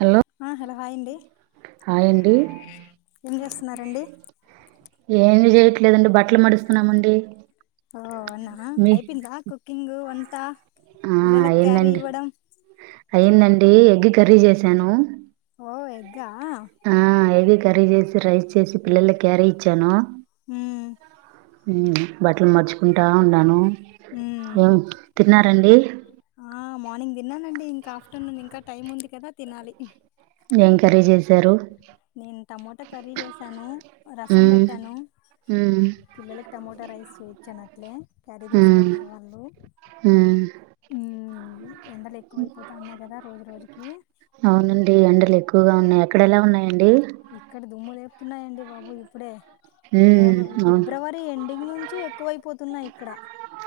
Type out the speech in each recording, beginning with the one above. Hello ఆ hello hi అండి hi అండి ఏం చేస్తున్నరండి ఏమి చేయట్లేదండి బట్టలు మడుస్తున్నామండి ఓ అవునా మీ అయిపోయిందా కుకింగ్ వన్ త్త ఆ అయిందండి అయిందండి ది ఎగ్ కర్రీ చేసాను ఎగ్ కా ఆ ఎగ్ కర్రీ చేసి రైస్ చేసి పిల్లలకు క్యారీ ఇచ్చాను మ్మ్ బట్టలు మాడ్చుకుంటా ఉన్నాను మ్మ్ ఏం తిన్నారండి నేను తిన్నానండి ఇంకా ఆఫ్టర్నూన్ ఇంకా టైం ఉంది కదా తినాలి ఎంకరేజ్ నేను టమోటా కర్రీ చేసాను రసం ఉమ్ పెట్టాను ఉమ్ పిల్లలకి టమోటా రైస్ చేయ చనట్లే క్యారిగీస్క ఉమ్ వెళ్ళారు వాళ్ళు ఉమ్ ఎండలు ఎక్కువైపోతూ ఉన్నాయి కదా రోజు రోజుకి ఇక్కడ ఎలా ఉన్నాయి ఇక్కడ దుమ్ములే వతున్నాయండి బాబు ఇప్పుడే ఉమ్ అవును ఫిబ్రవరి ఎండింగ్ నుంచి ఎక్కువై పోతున్నాయి ఇక్కడ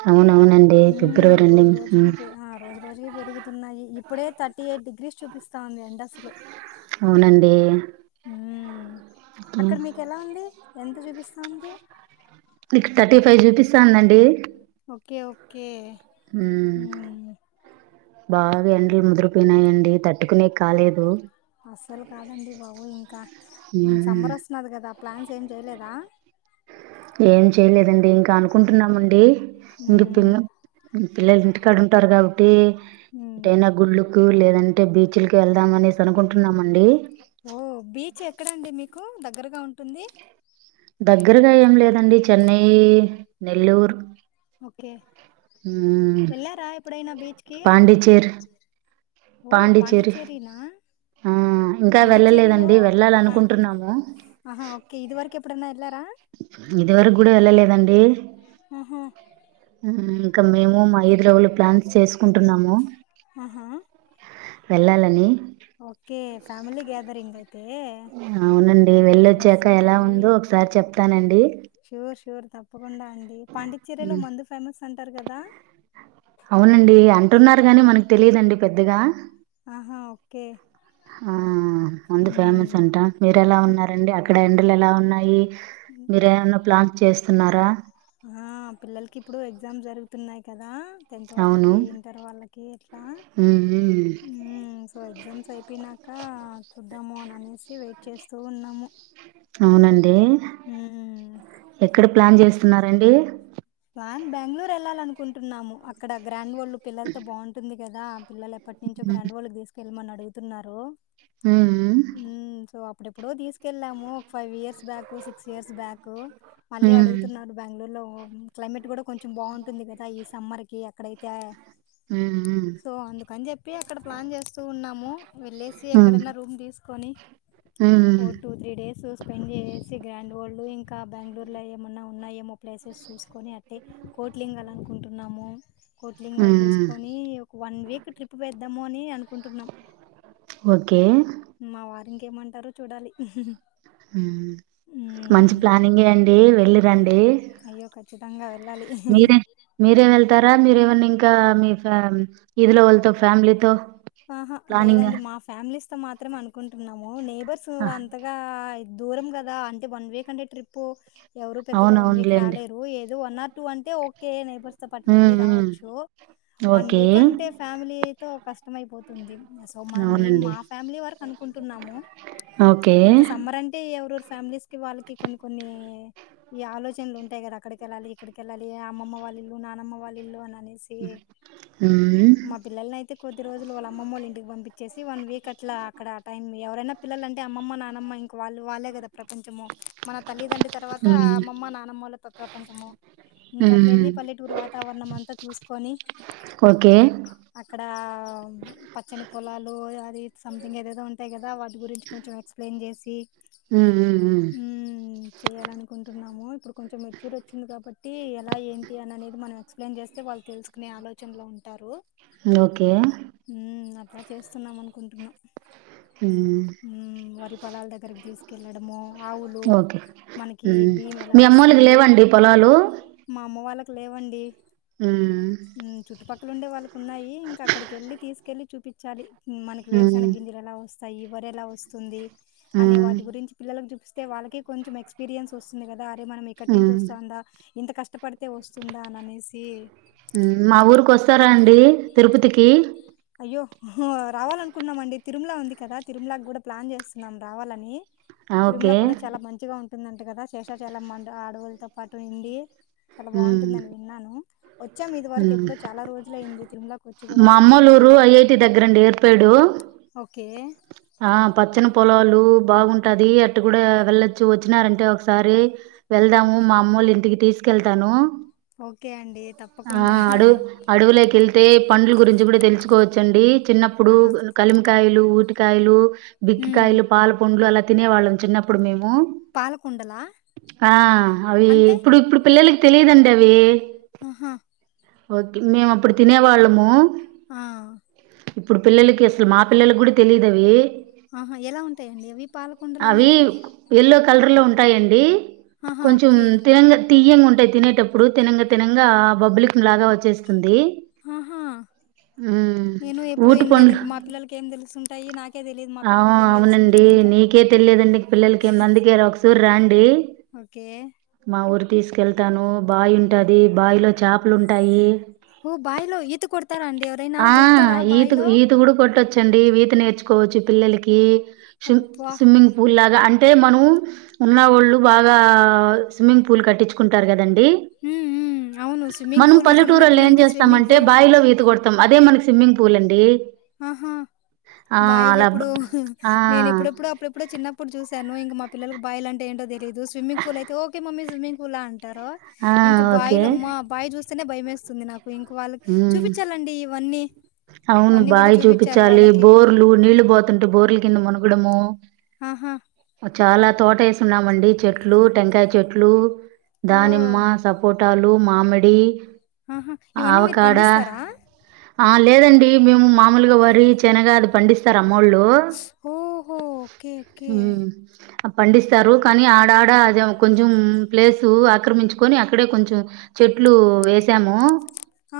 అవునవునండి మ్మ్, ఫిబ్రవరి రోజు ఎండింగ్ రోజుకి పె- ఆ, రోజు పెరుగుతున్నాయి ఇప్పుడే థర్టీ ఎయిట్ డిగ్రీస్ చూపిస్తాంది ఎండా అసలు అవునండి మ్మ్. అక్కడ మీకు ఎలా ఉంది ఎంత చూపిస్తుంది నీకు థర్టీ ఫైవ్ చూపిస్తా అందండి ఓకే ఓకే హ్మ్మ్ మ్మ్. బాగా ఎండలు ముదురిపోయినాయండి తట్టుకునే కాలేదు అస్సలు కాదండి బాబు ఇంక క మ్మ్ సమ్మర్ వస్తున్నది కదా ప్లాన్స్ ఏం చేయలేదా ఏం చేయలేదండి ఇంకా అనుకుంటున్నామండి ఇంకా పి మ్మ్. పిల్లలు ఇంటికాడ ఉంటారు కాబట్టి మ్మ్. ఎటైనా గుల్లు స్కూల్ లేదంటే బీచ్ లకి వెళ్దాం అనేసి అనుకుంటున్నామండి ఓ బీచ్ ఎక్కడండి మీకు దగ్గరగా ఉంటుంది దగ్గరగా ఏం లేదండి చెన్నై నెల్లూర్ ఓకే వెళ్ళారా ఎప్పుడైనా బీచ్ కి పాండిచ్చేరి ఓ పాండిచ్చేరి నా ఆ ఇంకా వెళ్ళలేదండి పాండిచ్చేరిలోఆ వెళ్ళాలనుకుంటున్నాము హ ఇదివరకు ఇంకెప్పుడైనా ఎల్లారా ఇదివరకు కూడా వెళ్ళలేదండి ఉహూ ఇంకా మేము మా వీధిలో వాళ్లు ప్లాన్స్ చేసుకుంటున్నాము ఆహా వెళ్ళాలని ఓకే ఫ్యామిలీ గేదరింగ్ అయితే అవునండి నైబర్స్ వెళ్ళొచ్చాక ఎలా ఫ్యామిలీ ఉందో ఒకసారి చెప్తానండి తప్పు కుండా అండి పాండిచ్చేర లో ఉమ్, మందు ఫేమస్ అంటారు కదా అవునండి అంటున్నారు గాని మనకు తెలియదండి పెద్దగా ఆహా ఓకే ఆ అంది ఉమ్ ఫేమస్ అంట మీర ఎలా ఉన్నారండి అక్కడ ఇక్కడ ఎండలు ఎలా ఉన్నాయి మీరేమన్నా ప్లాన్ చేస్తున్నారా ఆ పిల్లలకి ఇప్పుడు ఎగ్జామ్స్ జరుగుతున్నాయి కదా టెన్త్ అవును వాళ్ళకి ఇంటర్ వాళ్ళకి ఎట్లా ఉమ్, ఉమ్. సో ఎగ్జామ్స్ అయిపో ప్పినక చు ద్దాము అని అనేసి వెయిట్ చేస్తూ ఉన్నాము అవునండి ఉమ్ ఎక్కడ ప్లాన్ చేస్తున్నారండి బన్ బంగళూరు వెళ్ళాలినుకుంటున్నాము అక్కడ గ్రాం డ్ వరల్డ్ పిల్లలతో బాగుంటుంది గదా పిల్లలు ఎప్పటి నుంచో గ్రాండ్ వరల్డ్ తీసుక వెళ్ళమని అడుగుతున్నారు ఉ ఉ అపుడెపుడో తీసుకెళ్ళాము ఒక five years back six years back మళ్ళీ ఉమ్, అడుగుతున్నారు బెంగళూరు లో ఓహో క్లైమేట్ కూడా కొంచెం బాగుంటుంది కదా ఈ సమ్మర్ కి అక్కడైతే కా ఉమ్, ఉమ్, సో అందుకని చెప్పి అక్కడ ప్లాన్ చేస్తూ ఉన్నాము వెళ్ళేసి ఉమ్. ఎక్కడైనా రూమ్ తీసుకు కొని హ్మ్ ఓ టూ త్రీ డేస్ స్పెండ్ చేసి గ్రాండ్ వల్డ్ ఇం ఇంకా బెంగళూరులో ఏమైన్నా ఉన్నాయ ఏమో ప్లేస్ కొని అట్టే కోట్లింగాలు అనుకుంటున్నాము కోట్లింగాలు హ్మ్ చూసుకొని ఒక వన్ వీక్ ట్రిప్ వెద్దాము అని అనుకుంటున్నాం ఓకే. మా వారి ఏమంటారో చూడాలి మంచి ఉమ్, ప్లానింగే అండి వెళ్ళి రండి చిచ్చతంగా మీరే మీరేమి వెళ్తారా మీరేమన్నా ఇంకా మీ ఇదిలో వాళ్ళతో ఫ్యామిలీతో ఆహా ప్లానింగా లేదండి మా ఫ్యామిలీస్ మాత్రం అనుకుంటున్నాము నే బస్సు ఆ! అంతగా దూరం కదా అంటే వన్ వీక్ అంటే ట్రిప్పు ఎవరు పెద్దగా వన్ వీక్ అవునవునులేండి. రాలేరు ఏ వన్ ఆర్ టూ అంటే ఓకే నైబర్స్ తోపాటు హ్మ్. వెళ్ళి హ్మ్. రావచ్చు వన్ ఓకే. వీక్ అంటే ఫ్యామిలీ తో కష్ ష్టమైపోతుంది సో మా మేము అవునండి. మా ఫ్యామిలీ వరకు అనుకుంటున్నాము ఓకే. ఇంకా సమ్మర్ అంటే ఎవరు ఫ్యామిలీస్ కి వాళ్ళకి కొన్ని కొన్ని ఈ ఆలోచనలు ఉంటాయి గదా అక్కడికెళ్ళాలి ఇక్కడికెళ్ళాలి అమ్మ‌మ్మ వాళ్ళ ఇల్లు నానమ్మ వాళ్ళ ఇల్లు అని అనేసి హ్మ్. మా పిల్లలనైతే కొద్దిరోజులు వాళ్ళ అమ్మమ్మ వోలింటికి పంపించేసి వన్ వీక్ అట్లా అక్కడ ఆ టైం ఎవరైనా పిల్లలు అంటే అమ్మమ్మ నానమ్మ ఇంకా వాళ్ళు వాళ్ళే కదా ప్రపంచము మన తల్లిదండ్రి తర్వాత హ్మ్. అమ్మమ్మ నానమ్మల ప్రపంచము ఇంక అట్ల హ్మ్. యెలి పల్లెటూరు వాత వాతావరణం అంతా చూసుకొని ఓకే ఆ పచ్చని పొలాలు అది సంథింగ్ ఏదేదో ఉంటాయి కదా వాటి గురించి కొంచెం ఎక్స్ప్లెయిన్ చేసి ఉమ్ ఉ ఉమ్ ఎమ్ చేయాలనుకుంటున్నాము ఇప్పుడు కొంచెం మెచ్యూర్ వచ్చింది కాబట్టి ఎలా ఏంటి అని అనేది మనం ఎక్స్ప్లెయిన్ చేస్తే వాళ్ళు తెలుసుకో నే ఆలోచనలో ఉంటారు హ్మ్. ఓకే. ఉమ్ అట్లా చేస్తున్నామను కుంటూనా హ్మ్. ఉమ్ వారి పొలాల దగ్గరకి తీసుకు కలాడుమ ఆవులు ఓకే. మనకి హ్మ్. బీమి ఎలా మీ అమ్మోళ్ళకి వస్తాయి లేవండి పొలాలు? మా అమ్మ వాళ్ళకి లేవండి ఉమ్ మ్మ్ చుట్టుపక్కల ఉండే వాళ్ళకు ఉన్నాయి అక్కడికి ఎల్లి తీసుకెళ్లి చూపించాలి ఉమ్ మనకి వేరుసన ఉమ్ గింజలు ఎలా వస్తా ఈ వర ఎలా వస్తుంది అనే ఉమ్ వాటి గురించి పిల్లలకు చూపిస్త త వాళ్ళకి కొంచం ఎక్స్పీరియన్స్ వస్తుంది కదా మనం ఇక్కడి నుంచి ఉమ్ వస్తుందా ఇంత కష్టప ప్యాడ్ ఉమ్ మా ఊరికి వస్తారా అండి తిరుపతికి అయ్యో హా రావాలనుకుంటనామండి తిరుమల ఉంది కదా తిరుమలకి కూడా ప్లాన్ చేస్తున్నాం రావాలని ఆ తిరుముల ఓకే కూడా చాలా మంచిగా ఉందంట కదా శేషాచాల మ ఆడవులతో పాటు ఉండి చాలా ఉమ్ బాగుంటుందని విన్నాను వోచ్ చ్చ మీది వర ఉమ్ ఎడ చాల రజులు అ్యంది తిరులకి మా అమ్మలూరు ఐఐటి దగ్గరండి ఏర్పాేడు ఓకే ఆ పచ్చని పొలాలు బాగుంటది అట్టు కూడా వెళ్లచ్చు వచ్చినారంటే ఒకసారి వెళ్దాము ఓకే మా అమ్మళ్ళ ఇంటికి థీస్ కెళ్తాను ఓకే అండి ఆ తప్పకుండా అడు అడవులోకి వెళ్తే పండ్ల గురించి కూడా తెలుసుకోవచ్చండి చిన్నప్పుడు ఆహా కలిమకాయలు కాయలు ఉమ్, బిక్కికాయలు పాల పండ్లు తినేవాళ్ళం చిన్నప్పుడు ఊ పాలకుండలా ఆ అవి అంటే ఇప్పుడు ఇప్పుడు పిల్లలకి తెలిదంటవే ఆహా ఓకే మేము అప్పుడు తినే వాళ్ళము ఆ ఇప్పుడు పిల్లలకి అసలు మా పిల్లలకి కూడా తెలిదువి ఆహా ఎలా ఉంటాయండి అవి పాలకుండలు అవి అనేటివి ఎల్లో కలర్ లో ఉంటాయండి ఆహా కొంచెం ఓకే తిన తియ్యంగా తినటప్పుడు తె తినంగా బబ్బులికి లాగా వచ్చేస్తుంది ఆహా నేను ఎప్పుడు ఊటు వినలేదు పంలు ఇంక మా పిల్లలకి ఏం తెలుసుంటాయి నాకే తెలియదు మా అవు పిల్లలకి ఏం అవునండి తెలుసుంటుంది ఇంకా నీకే తెలియదండి పిల్లలకి ఏ అందుకే ఒకసూరు రాం ఓకే తీసుకెళ్తాను బావి ఉంటుది బావిలో చేపలు ఉంటాయి ఓ బాయిలో ఈత కొడతారా అండి ఎవరైనా ఆ దూకుతారా ఈత బాయిలో ఈత కూడా కొట్టచ్చండి ఈత నేర్చుకో కోవచ్చు పిల్లలకి అబ్బా స్విమ్మింగ్ పూల్గా అంట అంటే మనం ఉన్నవాళ్ళు బాగా స్విమ్మింగ్ పూల్ కట్టించుకుంటారు కదండి ఉమ్ ఉమ్ అవును అ స్విమ్మింగ్ మనం పూల్ ఇక్కడున్న పల్లెటూరులో ఏం పిల్లలకి స్విమ్మింగ్ చేస్తామంటే పూల్ బావిలో ఈత కొడతాం అదే మనకి స్విమ్మింగ్ పూల్ అండి ఆహా బాయిల్ బ్ ఎప్పుడు ఆ! నేను ఎప్పుడెప్పుడు అప్పుడెప్పుడు చిన్నప్పుడు చూస్త స నువ ఇం మా పిల్లకి బయలుంట ఏంట తెయదు స్విమ్మింగ్ పూ అయితేఓకే మమ్మ స్విమ్మింగ్ పూలా అ ంటారు ఆ! ఇంకా ఓకే. బాయిలు అమ్మా బావి చూస్త స భయమేస్తుంది నాకు ఇంకో వాళ్ళకి హ్మ్. చూపించాలండి ఇవన్నీ బా గూడా చూపిచ్చాలి చూపించాలి వాళ్ళకి. బోర్లు నీళ్లు పోతుంటే బోర్లు కింద మనుగు మునగడము ఆహా! అ చాలా తోట వేసి ఉన్నామండి చెట్లు టెంకాయ చెట్లు దానిమ్మ ఓహ్! సపోర్ట్ పట్టలు మామిడి ఆహా ఇవన్నీ మీరు ఆవకాడా పండిస్తారా? ఆ లేదండి మేము మామూలుగా వ చెనగా అది పండిస్తారా అమ్మోళ్ళు ఓహో! ఓకే. ఓకే. పండిస్తారు కానీ ఆడాడ కొంచెం ప్లేసు ఆక్రమించుకొని అక్కడే కొంచెం చెట్లు వేసాము హ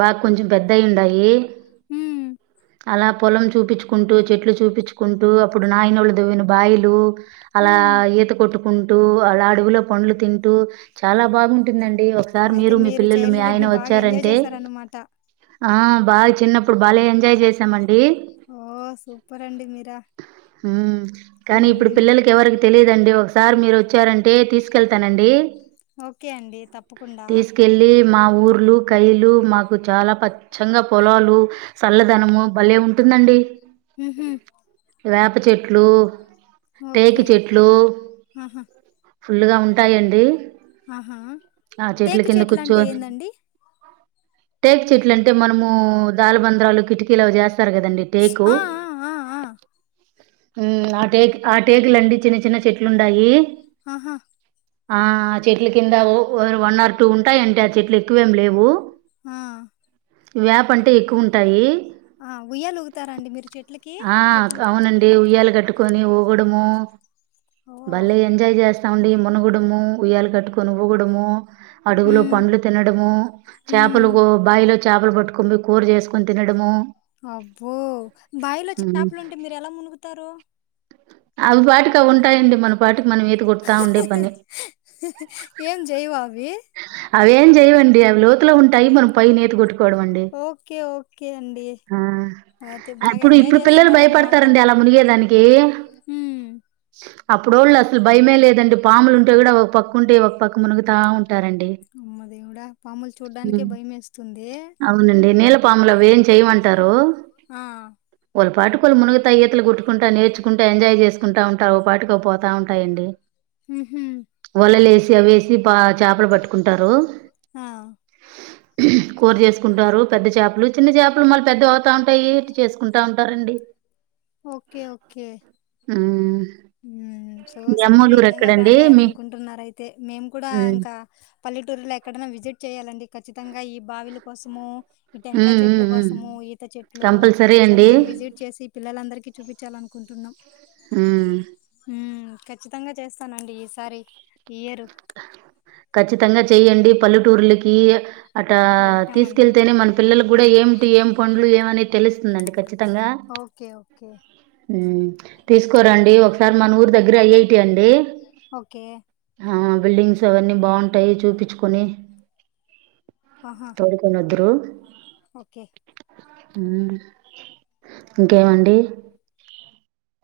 బాగా కొంచెం పెద్ద అయి ఉండయి హ అలా పొలం చూపించుకుంటూ చెట్లు చూపించుకుంటూ అప్పుడు నాయినోళ్ళు దవ్విన బాయలు అలా హ్మ్. ఈత కొట్టుకుంటూ అలా అడవులో పండ్లు తింటూ చాలా బాగుంటుందండి ఒకసారి మీరు మీ పిల్లలు, మీ చైల్డ్హుడ్ ఆయన ని బాగా ఎంజాయ్ వచ్చారంటే చేశారనమాట. ఆ బాగా చిన్నపుడు బల్లే ఎంజె ఓయ్ చేసాము అండి ఓహ్! సూపరండి మీర. కాని ఇప్పుడు మ్మ్ పిల్లలాకి యవరకి తేలియధు అండీ ఓక్సారే మీరు వచరన్టె తిస్కెల్తాను అండీ ఓకే అండి తప్పకుండా తి. వెళ్ళి మా ఊర్లు కలు మాకు చాల పచ్చ ప చల్లదనము భలే ఉంటుందండి ఉహు వేప చెట్లు టేక ఓకే చెట్లు ఆహా ఫుల్ గా ఉంటాయండి ఆహా ఆ ట చెట్ల ముకు కింద చెట్లా కూర్చో అంటే ఏందండి టేక్ చెట్లు అంటే మనము దాలబంద కికీలో చేస్త సారు కదండి టేకు ఆ ఆ ఆ ఆ ఉ ఆ టేక్ ఆ టేక్ లుండి చిన్న చిన్న చెట్లు ఉన్నాయి ఆహా ఆ చెట్ల కింద వన్ ర్ ఇటు ఉంటాయింటే ఆ చెట్లు ఎక్కువేం లేవు ఆ వేప అంటే ఎక్కువ ఉంటాయి ఆ ఉయ్యాలు ఊగుతారండి మీరు చెట్లకి చెట్లు అవునండి ఉయ్యాల కట్టుకొని ఊగడము ఓ బాలే ఎంజాయ్ చేస్త తౌండడి మునుగుడము ఉయ్యలు కట్టుకొని ఊగుడము అడుగులో ఉమ్ పండ్లు తినడము చేపలు ఉమ్ బావిలో చేపలు పట్టుక కూర చేసుకో కొని తినడము అబ్బో బావిలో ఉమ్. చేపలుంటే మీరు ఎలా మునుగుతారు. అవి పాటికి అవి ఉంటాయండి మన పాటికి మనం ఏది కొడతా ఉండే పని ఏం చేయవా అవి అవేం చెయ్యండి అవి లోతులో ఉంటాయి మనం పై నేత కొట్టుకు అండి ఓకే ఓకే అండి అయితే బాగా ఇప్పుడు ఎంజాయ్ ఇప్పుడు పిల్లలు చేస్తున్నారనమాట భయపడతారండి అలా మునిగేదానికి ఉమ్ అప్పుడోళ్ళు అసలు భయమే లేదండి పాములు ఉంటే కూడా ఒక పక్క ఉంటే ఒక పక్క మునుగుతా ఉంటా అవునం అమ్మ దేవుడా పాములు చూడ్డానికే భయం వేస్తుంది నలపా చేయంట ఆ ఎప్పుడు మునగతా ఈతలు కొట్టుకుంటా నేర్చుకుంటా ఎంజాయ్ చేసుకుంటా ఉంటారు అవి పాటికి అవి పోతా ఉంటాయండి. ఉహు వలలేసి అవి వేసి పా చేపలు పట్టుకుంటారు. ఆ కూర చేసుకుంటారు పెద్ద చేపలు చిన్న చేపలు మళ్ళీ పెద్ద అవుతా ఉంటాయి ఇ చేసుకుంటా ఉంటారండి. మ్మ్ ఉం సో మీ సమ్మర్ ఈ అమ్మోల్లూరు విధంగా ఎక్కడండి ప్లాన్ మీ చేయాలనుకుంటున్నారు అయితే మేము కూడా మ్మ్ ఇంకా పల్లెటూరుల్లో ఎక్కడైనా విజిట్ చేయాలా అండి ఖచ్చితంగా ఈ బావిల కోసము ఈ టెంకాయ మ్మ్ చెట్లు మ్మ్ మ్మ్ కోసము ఈత చెట్లు కంపల్సరీ అండి సంథింగ్ విజిట్ చేసి పిల్లలందరికీ చూపించాలిఅనుకు కుంటున్నాం ఆ ఉం ఖచ్చితంగా చేస్తానండి ఈసారి ఈ ఇయరు ఖచ్చితంగా చెయ్యండి పల్లెటూర్లకి అట్టా వెళ్తామండి తీసుకెళ్తేనే మన పిల్లలకు కూడా ఏమిటి ఏం పండ్లు ఏమనేది తెలుస్తుందండి ఓకే ఓకే ఉమ్మ్ తీసుకోరండి ఒకసారి మన ఊరు దగ్గర అయి అయి టీ అండి ఓకే బిల్డింగ్స్ అవన్నీ బాగుంటాయి చూపించుకొని ఆహా తోడ్కోని వద్దూరు ఓకే ఉమ్మ్ ఇంకేమండి